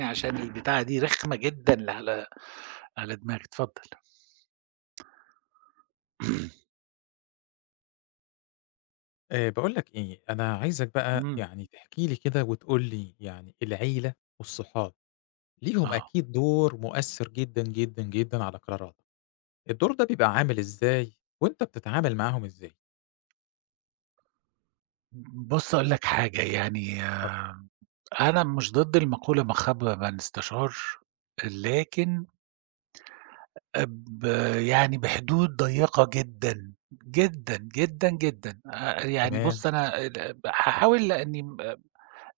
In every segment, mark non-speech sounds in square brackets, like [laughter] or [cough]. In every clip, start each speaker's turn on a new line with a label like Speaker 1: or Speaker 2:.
Speaker 1: يعني عشان البتاعة دي رخمة جدًا على دماغي، اتفضل. [clears throat]
Speaker 2: باقول لك إيه، أنا عايزك بقى
Speaker 1: إمم،
Speaker 2: يعني تحكي لي كده وتقول لي يعني العيلة والصحاب ليهم
Speaker 1: آه.
Speaker 2: أكيد دور مؤثر جدًا، جدًا، جدًا على قراراتك، الدور ده بيبقى عامل إزاي وأنت بتتعامل معاهم إزاي؟
Speaker 1: بُص أقول لك حاجة، يعني
Speaker 2: آه،
Speaker 1: أنا مش ضد المقولة "ما خاب من استشار"، لكن ب يعني بحدود ضيّقة جدًا، جدًا، جدًا، جدًا. يعني
Speaker 2: تمام،
Speaker 1: بُص أنا ال هاحاول لإني م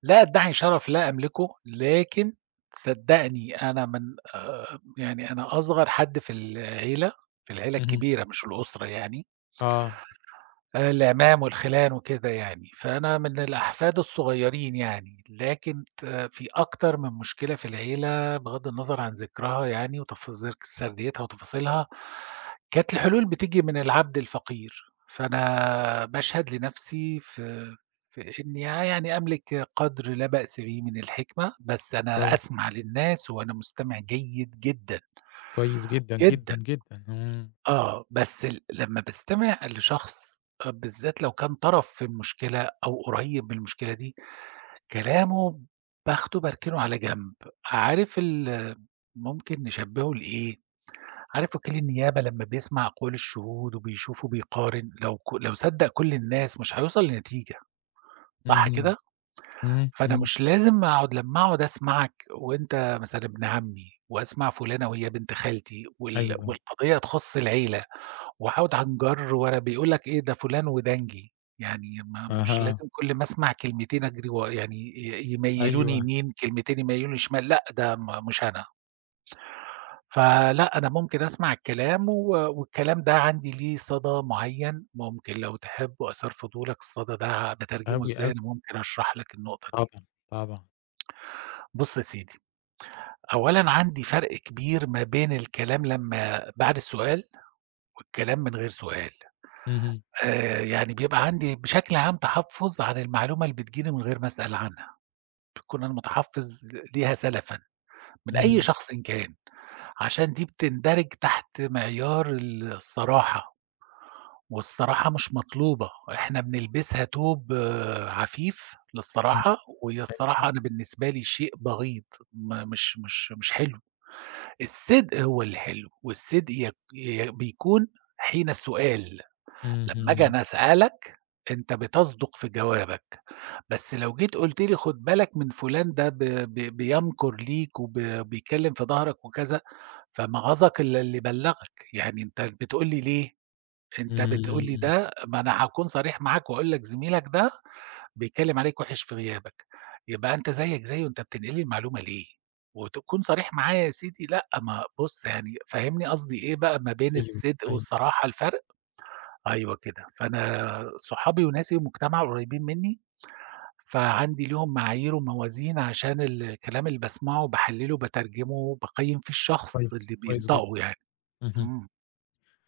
Speaker 1: لا أدّعي شرف لا أملكه، لكن صدّقني أنا من يعني أنا أصغر حد في العيلة، في العيلة
Speaker 2: اهم،
Speaker 1: الكبيرة مش الأسرة يعني.
Speaker 2: آه،
Speaker 1: العمام والخِلان وكده يعني، فأنا من الأحفاد الصغيّرين يعني، لكن في أكتر من مشكلة في العيلة بغض النظر عن ذكرها يعني وتفاصيل سرديتها وتفاصيلها، كانت الحلول بتيجي من العبد الفقير، فأنا باشهد لنَفْسي في إني يعني أملك قدر لا بأس به من الحكمة، بس أنا
Speaker 2: كويس،
Speaker 1: أسمع للناس وأنا مستمع جيد جدًا.
Speaker 2: كويس جدًا، جدًا،
Speaker 1: جدًا.
Speaker 2: جدًا، إمم،
Speaker 1: آه، بس لمّا باستمع لشخص، بالذات لو كان طرف في المشكلة أو قريب من المشكلة دي، كلامه باخده باركنه على جنب، عارف ال ممكن نشبهه لإيه، عارف وكيل النيابة لمّا بيسمع أقوال الشهود وبيشوف وبيقارن، لو صدق كل الناس مش هيوصل لنتيجة، صح
Speaker 2: اهم،
Speaker 1: كده؟
Speaker 2: إمم،
Speaker 1: فأنا
Speaker 2: إمم،
Speaker 1: مش لازم أقعد لمّا أقعد أسمعك وأنت مثلًا ابن عمي، وأسمع فلانة وهي بنت خالتي
Speaker 2: أيوه،
Speaker 1: والقضية تخص العيلة. وعوْد عن جَرّ ولا بيقول لك إيه ده فلان ودَنجي، يعني ما مش
Speaker 2: أها،
Speaker 1: لازم كل ما أسمع كلمتين أجري يعني يميّلوني
Speaker 2: أيوه،
Speaker 1: يمين، كلمتين يميّلوني شمال، لأ ده مش أنا. فلأ، أنا ممكن أسمع الكلام و والكلام ده عندي ليه صدى معيّن، ممكن لو تحب وأثار فضولك الصدى ده باترجمه
Speaker 2: أوي،
Speaker 1: إزاي،
Speaker 2: أوي،
Speaker 1: أنا ممكن أشرح لك النقطة دي.
Speaker 2: طبعًا، طبعًا،
Speaker 1: بُص يا سيدي، أولًا عندي فرْق كبير ما بين الكلام لمّا بعد السؤال والكلام من غير سؤال.
Speaker 2: اهم،
Speaker 1: يعني بيبقى عندي بشكل عام تحفُّظ على المعلومة اللي بتيجي لي من غير ما أسأل عنها، باكون أنا متحفِّظ ليها سَلَفًا من أي
Speaker 2: اهم،
Speaker 1: شخص إن كان، عشان دي بتندرج تحت معيار الصراحة، والصراحة مش مطلوبة، إحنا بنلبسها توب عفيف
Speaker 2: إمم،
Speaker 1: للصراحة، وهي الصراحة أنا بالنسبة لي شيء بغيض، م مش مش مش حلو، الصدق هو اللي حلو، والصدق يك ي بيكون حين السؤال. لمّا آجي
Speaker 2: اهم،
Speaker 1: أنا أسألك، أنت بتصدُق في جوابك، بس لو جيت قُلت لي خُد بالك من فُلان ده ب ب بيمكُر ليك وب بيتكلّم في ضهرك وكذا، فمغَصَك إلّا اللي بلّغك، يعني أنت بتقول لي ليه؟ أنت بتقول لي
Speaker 2: إمم،
Speaker 1: ده ما أنا هاكون صريح معاك وأقول لك زميلك ده بيتكلّم عليك وِحِش في غيابك، يبقى أنت زيّك زيّه، أنت بتنقل لي المعلومة ليه؟ وتكون صريح معايا يا سيدي، لأ ما بُص يعني فهِّمني قصدي إيه بقى ما بين
Speaker 2: أيوه،
Speaker 1: الصدق
Speaker 2: أيوه،
Speaker 1: والصراحة الفرق؟ أيوه كده، فأنا صحابي وناسي ومجتمع قريبين منّي، فعندي ليهم معايير وموازين عشان الكلام اللي باسمعه باحلّله، باترجمه، باقيّم فيه الشخص
Speaker 2: كويس،
Speaker 1: اللي
Speaker 2: كويس جدًا.
Speaker 1: بينطقه يعني.
Speaker 2: اهم.
Speaker 1: إمم،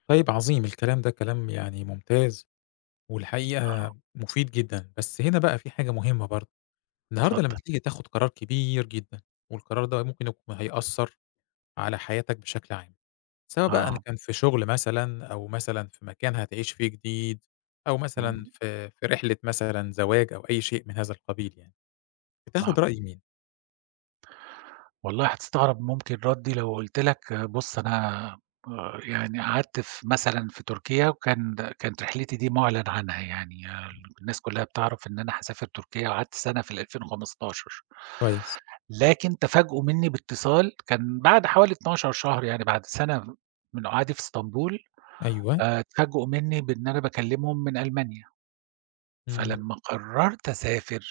Speaker 2: طيب عظيم، الكلام ده كلام يعني ممتاز، والحقيقة
Speaker 1: آه،
Speaker 2: مفيد جدًا، بس هنا بقى في حاجة مهمة برضه، النهارده لمّا
Speaker 1: اتفضل.
Speaker 2: بتيجي تاخد قرار كبير جدًا، والقرار ده ممكن يكون هيأثّر على حياتك بشكل عام، سواء بقى إن
Speaker 1: آه،
Speaker 2: كان في شغل مثلًا، أو مثلًا في مكان هتعيش فيه جديد، أو مثلًا
Speaker 1: إمم،
Speaker 2: في رحلة مثلًا زواج أو أي شيء من هذا القبيل يعني،
Speaker 1: نعم.
Speaker 2: بتاخد رأي مين؟
Speaker 1: والله هتستغرب ممكن ردّي لو قُلت لك آه، بُص أنا يعني قعدت في مثلًا في تركيا كانت رحلتي دي مُعلن عنها يعني الناس كلّها بتعرف إن أنا هاسافر تركيا وقعدت سَنة في ال2015.
Speaker 2: كويس،
Speaker 1: لكن تفاجئوا منّي باتصال كان بعد حوالي 12 شهر يعني بعد سَنة من قعدي في إسطنبول،
Speaker 2: أيوه،
Speaker 1: اتفاجئوا منّي بإن أنا باكلّمهم من ألمانيا،
Speaker 2: إمم،
Speaker 1: فلمّا قرّرت أسافر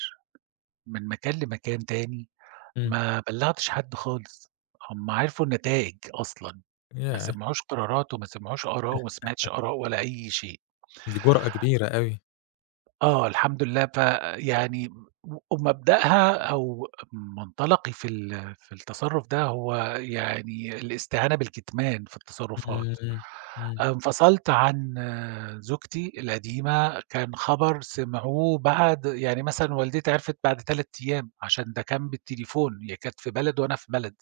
Speaker 1: من مكان لمكان تاني،
Speaker 2: إمم،
Speaker 1: ما بلّغتش حد خالص، هُم عرفوا النتايج أصلًا، ما
Speaker 2: ياه!
Speaker 1: سمعوش قرارات وما سمعوش آراء وما سمعتش آراء ولا أي شيء.
Speaker 2: دي جرأة كبيرة أوي،
Speaker 1: آه، الحمد لله ومبدأها أو منطلقي في التصرُّف ده هو يعني الاستهانة بالكتمان في التصرُّفات.
Speaker 2: إمم، إمم،
Speaker 1: انفصلت عن آه، زوجتي القديمة، كان خبر سمعوه بعد يعني مثلًا والدتي عرفِت بعد 3 أيام، عشان ده كان بالتليفون، هي كانت في بلد وأنا في بلد.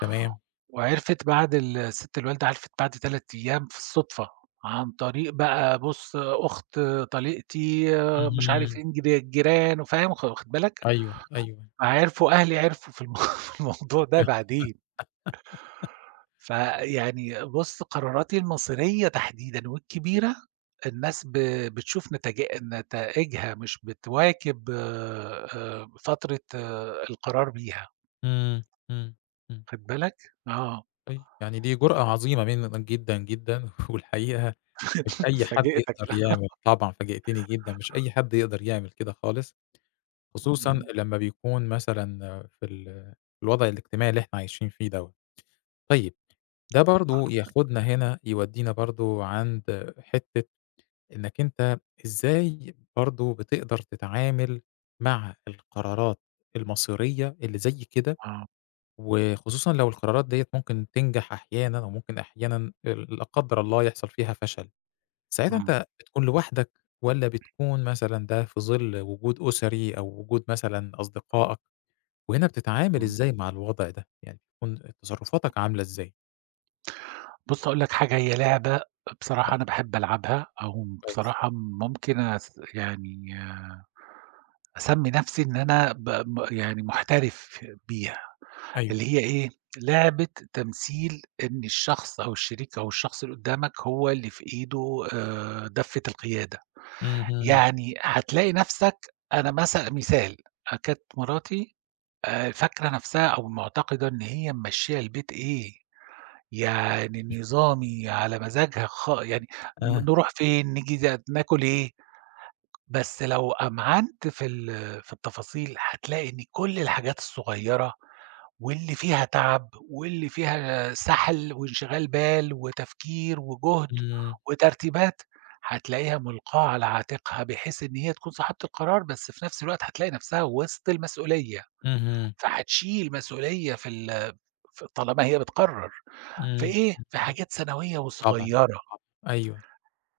Speaker 2: تمام،
Speaker 1: وعرفت بعد الست الوالدة عرفت بعد 3 أيام في الصدفة، عن طريق بقى بُص أخت طليقتي، مش عارف
Speaker 2: اهم.
Speaker 1: إيه الجيران، فاهم واخد بالك؟
Speaker 2: أيوه، أيوه.
Speaker 1: فعرفوا أهلي عرفوا في الم [laughs] في الموضوع ده بعدين، فيعني بُص قراراتي المصيرية تحديدًا والكبيرة الناس بتشوف نتائجها مش بتواكب فترة القرار بيها،
Speaker 2: إمم، إمم، إمم.
Speaker 1: واخد بالك؟ آه.
Speaker 2: طيب يعني دي جرأة عظيمة منك جدًا، جدًا [laughs] والحقيقة مش
Speaker 1: [laughs]
Speaker 2: أي حد
Speaker 1: فاجئتك
Speaker 2: يقدر
Speaker 1: كده.
Speaker 2: يعمل طبعًا فاجأتني جدًا، مش أي حد يقدر يعمل كده خالص، خصوصًا
Speaker 1: إمم،
Speaker 2: لمّا بيكون مثلًا في الوضع الاجتماعي اللي إحنا عايشين فيه دوّة. طيب ده برضه ياخدنا هنا يودينا برضه عند حتّة إنك أنت إزاي برضه بتقدر تتعامل مع القرارات المصيرية اللي زي كده
Speaker 1: آه،
Speaker 2: وخصوصًا لو القرارات ديّة ممكن تنجح أحيانًا وممكن أحيانًا لا قدّر الله يحصل فيها فشل، ساعتها
Speaker 1: إمم.
Speaker 2: أنت بتكون لوحدك والّا بتكون مثلًا ده في ظِل وجود أُسري أو وجود مثلًا أصدقائك، وهنا بتتعامل
Speaker 1: إمم.
Speaker 2: إزاي مع الوضع ده؟ يعني بتكون تصرفاتك عاملة إزاي؟
Speaker 1: بُص هاقول لك حاجة، هي لعبة بصراحة
Speaker 2: اتفضل.
Speaker 1: أنا باحب ألعبها، أو
Speaker 2: كويس،
Speaker 1: بصراحة ممكن يعني أسمّي نَفْسي إن أنا ب م يعني محترف بيها،
Speaker 2: أيوه،
Speaker 1: اللي هي إيه، لعبة تمثيل إن الشخص أو الشريك أو الشخص اللي قُدّامك هو اللي في إيده دَفّة القيادة،
Speaker 2: اهم،
Speaker 1: يعني هتلاقي نَفْسك، أنا مثال، كانت مراتي فاكرة نَفْسها أو مُعتقدة إن هي ممشّية البيت إيه، يعني نظامي على مزاجها يعني
Speaker 2: آه،
Speaker 1: نروح فين، نيجي ناكل إيه، بس لو أمعنت في التفاصيل هتلاقي إن كل الحاجات الصغيرة واللي فيها تعب واللي فيها سَحَل وانشغال بال وتفكير وجهد
Speaker 2: إمم،
Speaker 1: وترتيبات، هتلاقيها مُلقاة على عاتقها بحيث إن هي تكون صاحبة القرار، بس في نفس الوقت هتلاقي نفسها وسط المسؤولية،
Speaker 2: اهم،
Speaker 1: فهتشيل مسؤولية في ال ف طالما هي بتقرر. في
Speaker 2: إمم،
Speaker 1: إيه، في
Speaker 2: اهم،
Speaker 1: حاجات سنوية
Speaker 2: طبعًا،
Speaker 1: وصغيرة،
Speaker 2: طبعًا، أيوه،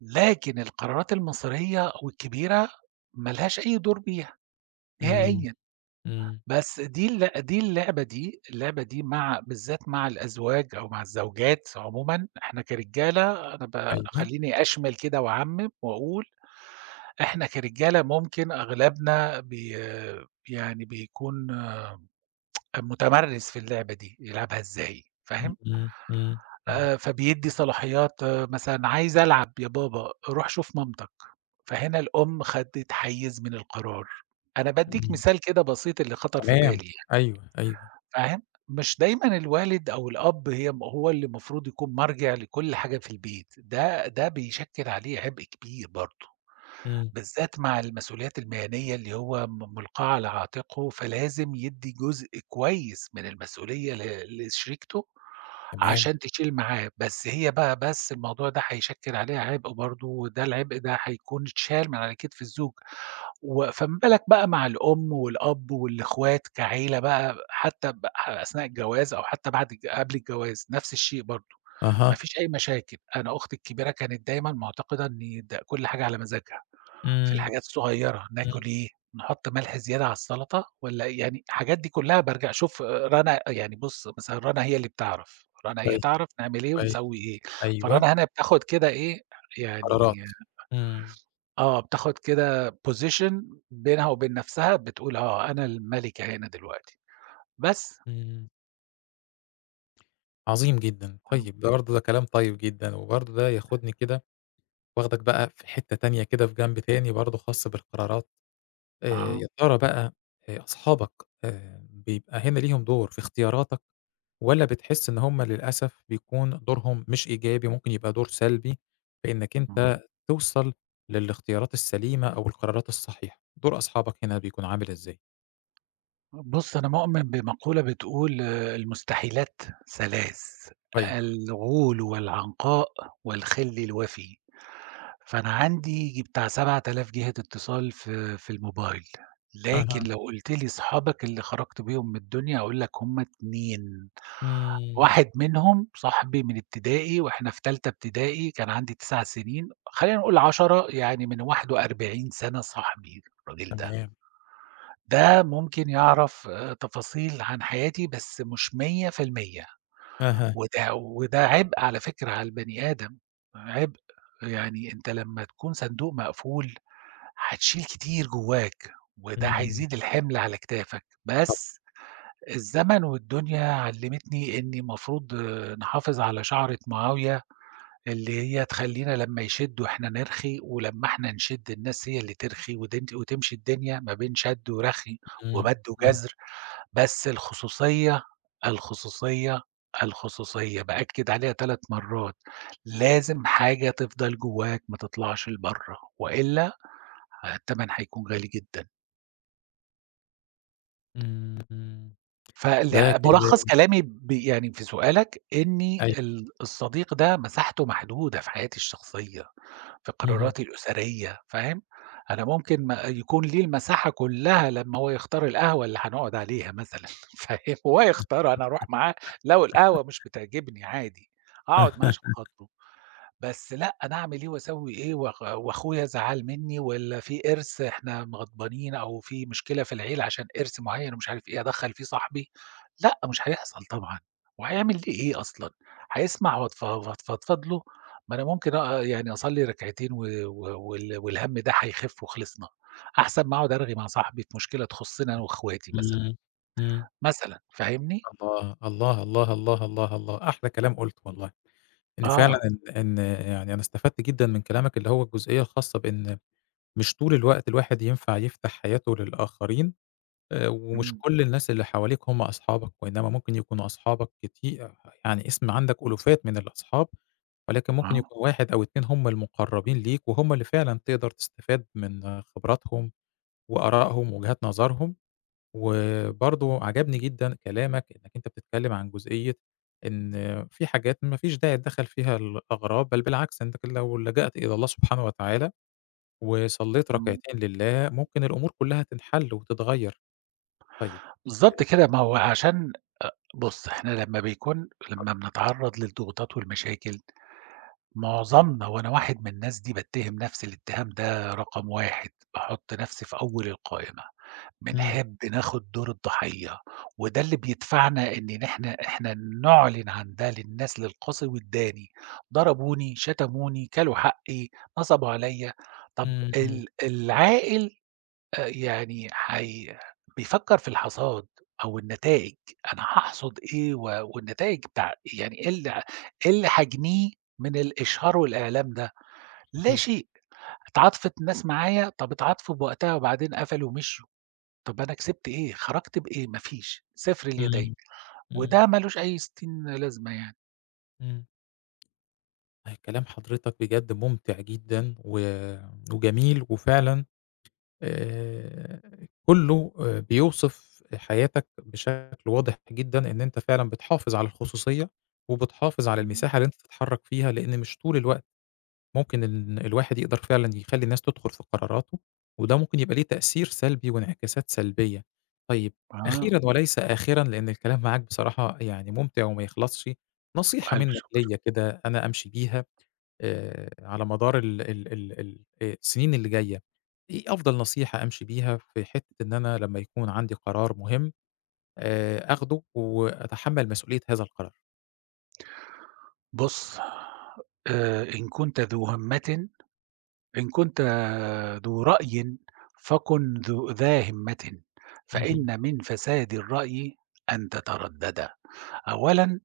Speaker 1: لكن القرارات المصيرية والكبيرة ما لهاش أي دور فيها
Speaker 2: إمم،
Speaker 1: نهائيًا،
Speaker 2: إمم،
Speaker 1: بس دي اللعبة دي مع بالذات مع الأزواج أو مع الزوجات عمومًا، إحنا كرجالة أنا ب
Speaker 2: أيوه،
Speaker 1: خلّيني أشمل كده وأعمم وأقول، إحنا كرجالة ممكن أغلبنا يعني بيكون متمرس في اللعبة دي، يلعبها إزاي،
Speaker 2: إمم،
Speaker 1: فاهم؟
Speaker 2: إمم، إمم،
Speaker 1: فبيدّي صلاحيات. آه، مثلًا عايز ألعب يا بابا، روح شوف مامتك، فهنا الأم خدِّت حيّز من القرار. أنا بادّيك
Speaker 2: إمم.
Speaker 1: مثال كده بسيط اللي خطر في بالي
Speaker 2: تمام،
Speaker 1: يعني،
Speaker 2: أيوه، أيوه،
Speaker 1: فاهم؟ مش دايمًا الوالد أو الأب هو اللي المفروض يكون مرجع لكل حاجة في البيت، ده بيشكّل عليه عبء كبير برضه.
Speaker 2: إمم،
Speaker 1: بالذات مع المسؤوليات المهنية اللي هو م مُلقاة على عاتقه، فلازم يدّي جزء كويس من المسؤولية لشريكته
Speaker 2: تمام،
Speaker 1: عشان تشيل معاه، بس هي بقى بس الموضوع ده هيشكّل عليها عبء برضه، وده العبء ده هيكون اتشال من على كتف الزوج، فما بالك بقى مع الأم والأب والإخوات كعيلة بقى حتى أثناء الجواز أو حتى بعد الج قبل الجواز، نفس الشيء برضه،
Speaker 2: أها.
Speaker 1: ما فيش أي مشاكل، أنا أختي الكبيرة كانت دايمًا مُعتقدة إن كل حاجة على مزاجها. في
Speaker 2: إمم،
Speaker 1: الحاجات الصغيرة،
Speaker 2: إمم.
Speaker 1: ناكل إيه، نحط ملح زيادة على السلطة والّا يعني الحاجات دي كلّها بارجع أشوف رنا، يعني بُص مثلًا رنا هي اللي بتعرف، رنا هي
Speaker 2: كويس،
Speaker 1: تعرف نعمل إيه
Speaker 2: كويس،
Speaker 1: ونسوي إيه،
Speaker 2: أيوه،
Speaker 1: فرنا هنا بتاخد كده إيه،
Speaker 2: حرارات.
Speaker 1: يعني
Speaker 2: إمم،
Speaker 1: آه، بتاخد كده position بينها وبين نفسها، بتقول آه، أنا الملكة هنا دلوقتي، بس.
Speaker 2: إمم. عظيم جدًا،
Speaker 1: إمم،
Speaker 2: طيب ده برضه ده كلام طيب جدًا، وبرضه ده ياخدني كده واخدك بقى في حتّة تانية كده في جنب تاني برضه خاص بالقرارات، يا
Speaker 1: آه،
Speaker 2: ترى بقى أصحابك بيبقى هنا ليهم دور في اختياراتك؟ والّا بتحس إن هُم للأسف بيكون دورهم مش إيجابي، ممكن يبقى دور سلبي في إنّك
Speaker 1: إمم.
Speaker 2: أنت توصل للاختيارات السليمة أو القرارات الصحيحة، دور أصحابك هنا بيكون عامل إزاي؟
Speaker 1: بُص أنا مؤمن بمقولة بتقول آه، المستحيلات ثلاث،
Speaker 2: كويس،
Speaker 1: الغول والعنقاء والخِل الوفي. فأنا عندي ييجي بتاع 7000 جهة اتصال في الموبايل، لكن
Speaker 2: أها،
Speaker 1: لو قُلت لي صحابك اللي خرجت بيهم من الدنيا هاقول لك هم 2،
Speaker 2: إمم،
Speaker 1: واحد منهم صاحبي من ابتدائي وإحنا في تالتة ابتدائي كان عندي 9 سنين، خلّينا نقول 10 يعني من 41 سَنة صاحبي الراجل ده،
Speaker 2: تمام،
Speaker 1: ده ممكن يعرف تفاصيل عن حياتي بس مش 100%.
Speaker 2: أها،
Speaker 1: وده عبء على فكرة على البني آدم، عبء، يعني أنت لمّا تكون صندوق مقفول هتشيل كتير جواك، وده
Speaker 2: إمم،
Speaker 1: هيزيد الحِمل على كتافك،
Speaker 2: طب
Speaker 1: بس الزمن والدنيا علّمتني إني المفروض آه، نحافظ على شعرة معاوية، اللي هي تخلّينا لمّا يشدّوا إحنا نرخي، ولمّا إحنا نشِد الناس هي اللي ترخي ودن، وتمشي الدنيا ما بين شَد ورخي
Speaker 2: إمم،
Speaker 1: ومَد
Speaker 2: إمم،
Speaker 1: وجَزر، بس الخصوصية، الخصوصية، الخصوصية، بأكّد عليها 3 مرّات، لازم حاجة تفضل جواك ما تطلعش لبرّه، وإلا التمن هيكون غالي جدًا.
Speaker 2: إمم، إمم، ده
Speaker 1: ملخص
Speaker 2: كلام
Speaker 1: كلامي يعني في سؤالك إني
Speaker 2: أيوه،
Speaker 1: الصديق ده مساحته محدودة في حياتي الشخصية، في
Speaker 2: اهم،
Speaker 1: قراراتي الأسرية، فاهم؟ أنا ممكن ما يكون لي المساحة كلها لمّا هو يختار القهوة اللي هنقعد عليها مثلًا، [laughs] فاهم؟ هو يختارها أنا أروح معاه، لو القهوة مش بتعجبني عادي، هاقعد معاه
Speaker 2: أها،
Speaker 1: عشان خاطره. بس لأ، أنا أعمل إيه وأسوي إيه وأخويا زعل منّي والّا في إرث إحنا غضبانين أو في مشكلة في العيلة عشان إرث معيّن ومش عارف إيه، أدخّل فيه صاحبي، لأ، مش هيحصل طبعًا، وهيعمل لي إيه أصلًا؟ هيسمع وأتفضفض له، ما أنا ممكن يعني أصلّي ركعتين و والهَم ده هيخف وخلصنا، أحسن ما أقعد أرغي مع صاحبي في مشكلة تخصّني أنا وأخواتي مثلًا،
Speaker 2: إمم، إمم.
Speaker 1: مثلًا فاهمني؟
Speaker 2: الله، الله، الله، الله، الله، الله، أحلى كلام قُلته والله، إن فعلًا
Speaker 1: آه،
Speaker 2: إن يعني أنا استفدت جدًا من كلامك اللي هو الجزئية الخاصة بإن مش طول الوقت الواحد ينفع يفتح حياته للآخرين، ومش
Speaker 1: إمم،
Speaker 2: كل الناس اللي حواليك هم أصحابك، وإنما ممكن يكونوا أصحابك يعني اسم عندك ألوفات من الأصحاب، ولكن ممكن
Speaker 1: آه،
Speaker 2: يكون 1 أو 2 هم المقرّبين ليك، وهم اللي فعلًا تقدر تستفاد من خبراتهم وآرائهم ووجهات نظرهم، وبرضه عجبني جدًا كلامك إنك أنت بتتكلم عن جزئية إن في حاجات ما فيش داعي تدخّل فيها الأغراب، بل بالعكس أنت لو لجأت إلى الله سبحانه وتعالى وصلّيت
Speaker 1: إمم،
Speaker 2: ركعتين لله، ممكن الأمور كلّها تنحل وتتغيّر. طيب
Speaker 1: بالضبط كده، ما هو عشان بُص، إحنا لمّا بيكون لمّا بنتعرّض للضغوطات والمشاكل، معظمنا وأنا واحد من الناس دي باتّهم نفْسي الاتهام ده رقم 1، باحُط نفْسي في أول القائمة،
Speaker 2: إمم،
Speaker 1: بنحب ناخُد دور الضحية، وده اللي بيدفعنا إن إحنا نعلن عن ده للناس للقاصي والداني، ضربوني، شتموني، كلوا حقّي، نصبوا عليَّ، طَب
Speaker 2: إمم، إمم،
Speaker 1: العاقل يعني بيفكّر في الحصاد أو النتائج، أنا هاحصد إيه والنتائج يعني إيه اللي إيه اللي هاجنيه من الإشهار والإعلام ده؟ لا
Speaker 2: صحيح.
Speaker 1: شيء، اتعاطفت الناس معايا، طَب اتعاطفوا بوقتها وبعدين قفلوا ومشيوا، طَب أنا كسبت إيه، خرجت بإيه؟ ما فيش، صفر اليدين،
Speaker 2: إمم، إمم،
Speaker 1: وده ما لوش أي ستين لازمة يعني.
Speaker 2: إمم. أي كلام حضرتك بجد ممتع جدًا وجميل وفعلًا آآ كُلّه بيوصف حياتك بشكل واضح جدًا إن أنت فعلًا بتحافظ على الخصوصية، وبتحافظ على
Speaker 1: إمم،
Speaker 2: المساحة اللي أنت تتحرّك فيها، لإن مش طول الوقت ممكن الواحد يقدر فعلًا يخلّي الناس تدخل في قراراته، وده ممكن يبقى ليه تأثير سلبي وانعكاسات سلبية. طيب
Speaker 1: آه،
Speaker 2: أخيرًا وليس آخرًا، لأن الكلام معاك بصراحة يعني ممتع وما يخلصش، نصيحة
Speaker 1: ألف
Speaker 2: منّك
Speaker 1: شكر.
Speaker 2: ليّا كده أنا أمشي بيها على مدار ال ال ال ال السنين اللي جاية، إيه أفضل نصيحة أمشي بيها في حتّة إن أنا لمّا يكون عندي قرار مهم آخده وأتحمّل مسؤولية هذا القرار؟
Speaker 1: بُص، إن كنت ذو همّة، إن كنت ذو رأي فكن ذا همة،
Speaker 2: اهم.
Speaker 1: فإن من فساد الرأي أن تتردد أولا.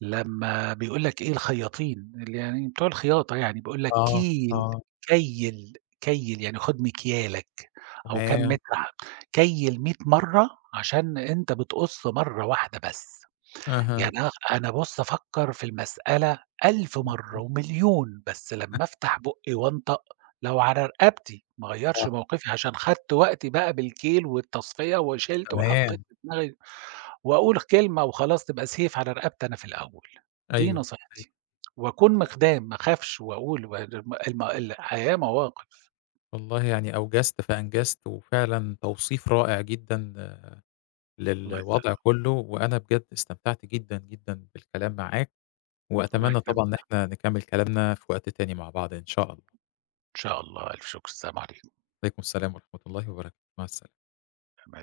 Speaker 1: لما بيقول لك إيه الخياطين اللي يعني بتوع الخياطة يعني بيقول لك
Speaker 2: آه،
Speaker 1: كيل
Speaker 2: آه،
Speaker 1: كيل يعني خد مكيالك، أو كم
Speaker 2: تمام.
Speaker 1: متر كيل 100 مرة عشان أنت بتقص مرة واحدة بس،
Speaker 2: أها.
Speaker 1: يعني أنا بُص أفكّر في المسألة 1000 مرّة ومليون، بس لمّا أفتح بُقّي وأنطق، لو على رقبتي ما أغيّرش
Speaker 2: اهم.
Speaker 1: موقفي عشان خدت وقتي بقى بالكيل والتصفية وشِلت وحطّيت
Speaker 2: تمام،
Speaker 1: في دماغي وأقول كلمة وخلاص تبقى سيف على رقبتي أنا في الأول، دي
Speaker 2: أيوه، أيوه.
Speaker 1: نصيحتي. وأكون مخدام ما أخافش وأقول و الم الم الحياة مواقف.
Speaker 2: والله يعني أوجزت فأنجزت، وفعلًا توصيف رائع جدًا
Speaker 1: الله
Speaker 2: للوضع
Speaker 1: يسلمك،
Speaker 2: كلّه، وأنا بجد استمتعت جدًا، جدًا بالكلام معاك،
Speaker 1: الله
Speaker 2: وأتمنى طبعًا إن
Speaker 1: يكرمك،
Speaker 2: إحنا نكمّل كلامنا في وقت تاني مع بعض إن شاء الله.
Speaker 1: إن شاء الله، ألف شكر، السلام عليكم.
Speaker 2: عليكم السلام ورحمة الله وبركاته، مع السلامة.
Speaker 1: أمان